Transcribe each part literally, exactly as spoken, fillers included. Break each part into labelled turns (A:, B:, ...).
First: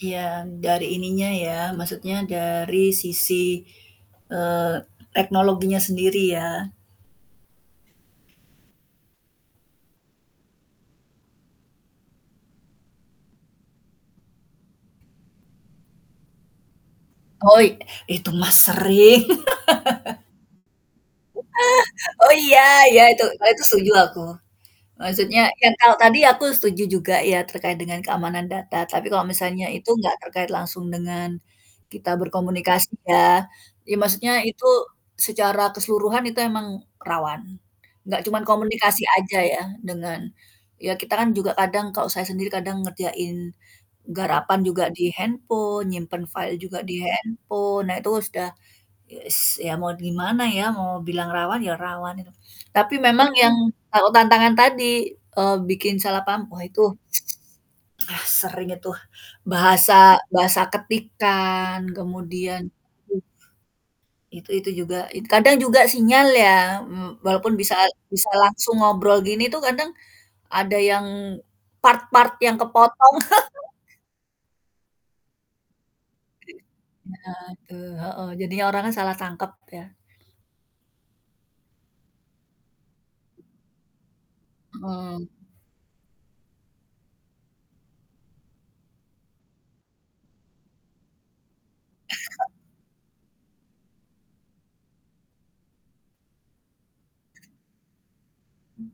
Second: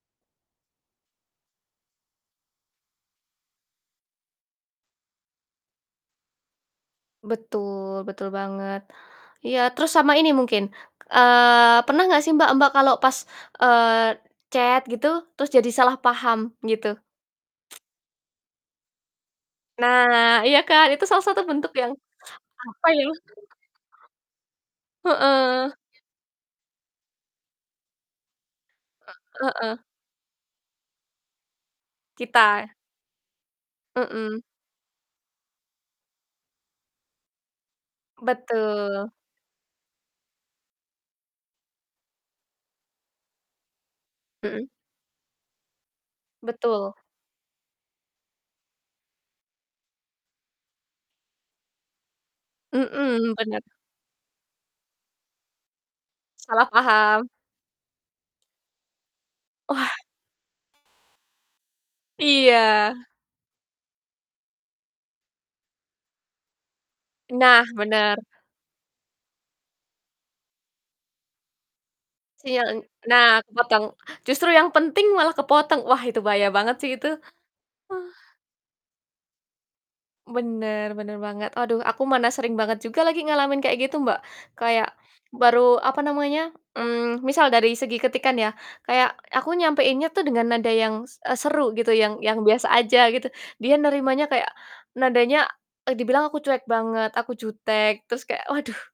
A: Yang dari ininya ya. Maksudnya dari sisi, eee, teknologinya sendiri ya.
B: Betul, betul banget. Iya terus sama ini mungkin, eee, pernah gak sih Mbak, Mbak kalau pas, eee, chat gitu terus jadi salah paham gitu?
A: Oi, itu mah sering
B: Nah, iya kan itu salah satu
A: Heeh,
B: bentuk yang
A: oh iya,
B: apa
A: iya
B: ya?
A: itu kalo itu setuju aku. Maksudnya kan
B: Heeh.
A: kalau tadi aku setuju juga ya terkait dengan keamanan data tapi kalau
B: Eee.
A: misalnya
B: Heeh.
A: itu nggak terkait langsung dengan kita
B: Kita.
A: berkomunikasi ya, ya maksudnya
B: Mhm.
A: itu secara keseluruhan itu emang rawan nggak cuman komunikasi
B: Betul.
A: aja ya dengan ya kita kan juga kadang kalau saya sendiri kadang ngerjain garapan
B: Mhm.
A: juga di handphone, nyimpen file juga
B: Betul.
A: di handphone, nah itu sudah ye s ya mau gimana ya mau bilang rawan ya rawan inu. Tapi memang
B: Mhm,
A: yang
B: bener.
A: tahu tantangan tadi, eee, bikin salah paham wah
B: Salah
A: itu
B: paham.
A: ah sering itu
B: Wah.
A: bahasa bahasa ketikan kemudian
B: Iya.
A: m itu itu juga. Kadang juga sinyal ya m walaupun
B: Nah,
A: bisa at
B: bener.
A: bisa langsung ngobrol gini tuh kadang ada yang part-part yang
B: Sinyal n
A: kepotong.
B: nah kepotong. Justru yang penting malah kepotong, wah itu bahaya banget sih itu.
A: Nah itu,
B: Oh.
A: heeh, jadinya orang kan salah tangkep ya.
B: Bener, bener banget, aduh aku mana sering banget juga lagi ngalamin kayak gitu Mbak, kayak
A: Mhm.
B: baru apa namanya, mmm, misal dari segi ketikan ya, kayak aku nyampaiinnya tuh dengan nada yang, s eee, seru gitu yang yang biasa aja gitu dia nerimanya kayak nadanya e dibilang aku cuek banget aku jutek terus kayak waduh,
A: Mmm.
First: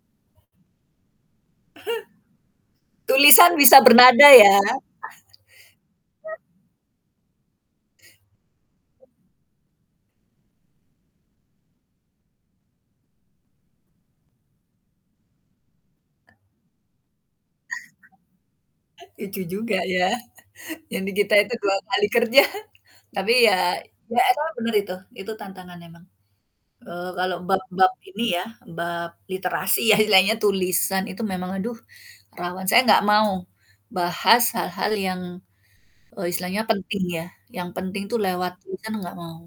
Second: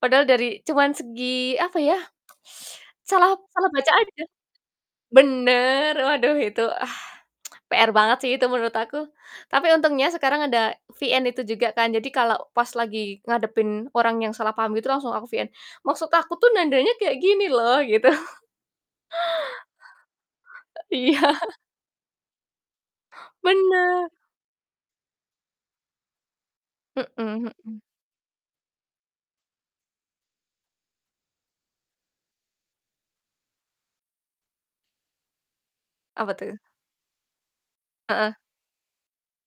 B: padahal dari cuman segi apa ya salah
A: Tulisan
B: salah
A: bisa
B: baca aja.
A: bernada ya.
B: Bener waduh itu ah. PR banget sih itu menurut aku. Tapi untungnya sekarang ada VN itu juga kan jadi kalau pas lagi ngadepin orang yang salah paham gitu langsung aku VN, "Maksud aku tuh nadanya kayak gini loh," gitu.
A: Lucu juga ya. Yang di
B: Iya.
A: kita itu dua kali kerja tapi ya,
B: Bener.
A: ya emang bener itu, itu tantangan emang. Eee, kalau
B: Mhm mhm.
A: bab-bab ini ya bab literasi ya istilahnya tulisan itu memang aduh rawan. Saya nggak mau bahas hal-hal yang, eee,
B: Apa tuh?
A: istilahnya penting ya, yang penting itu
B: Heeh.
A: lewat tulisan nggak mau.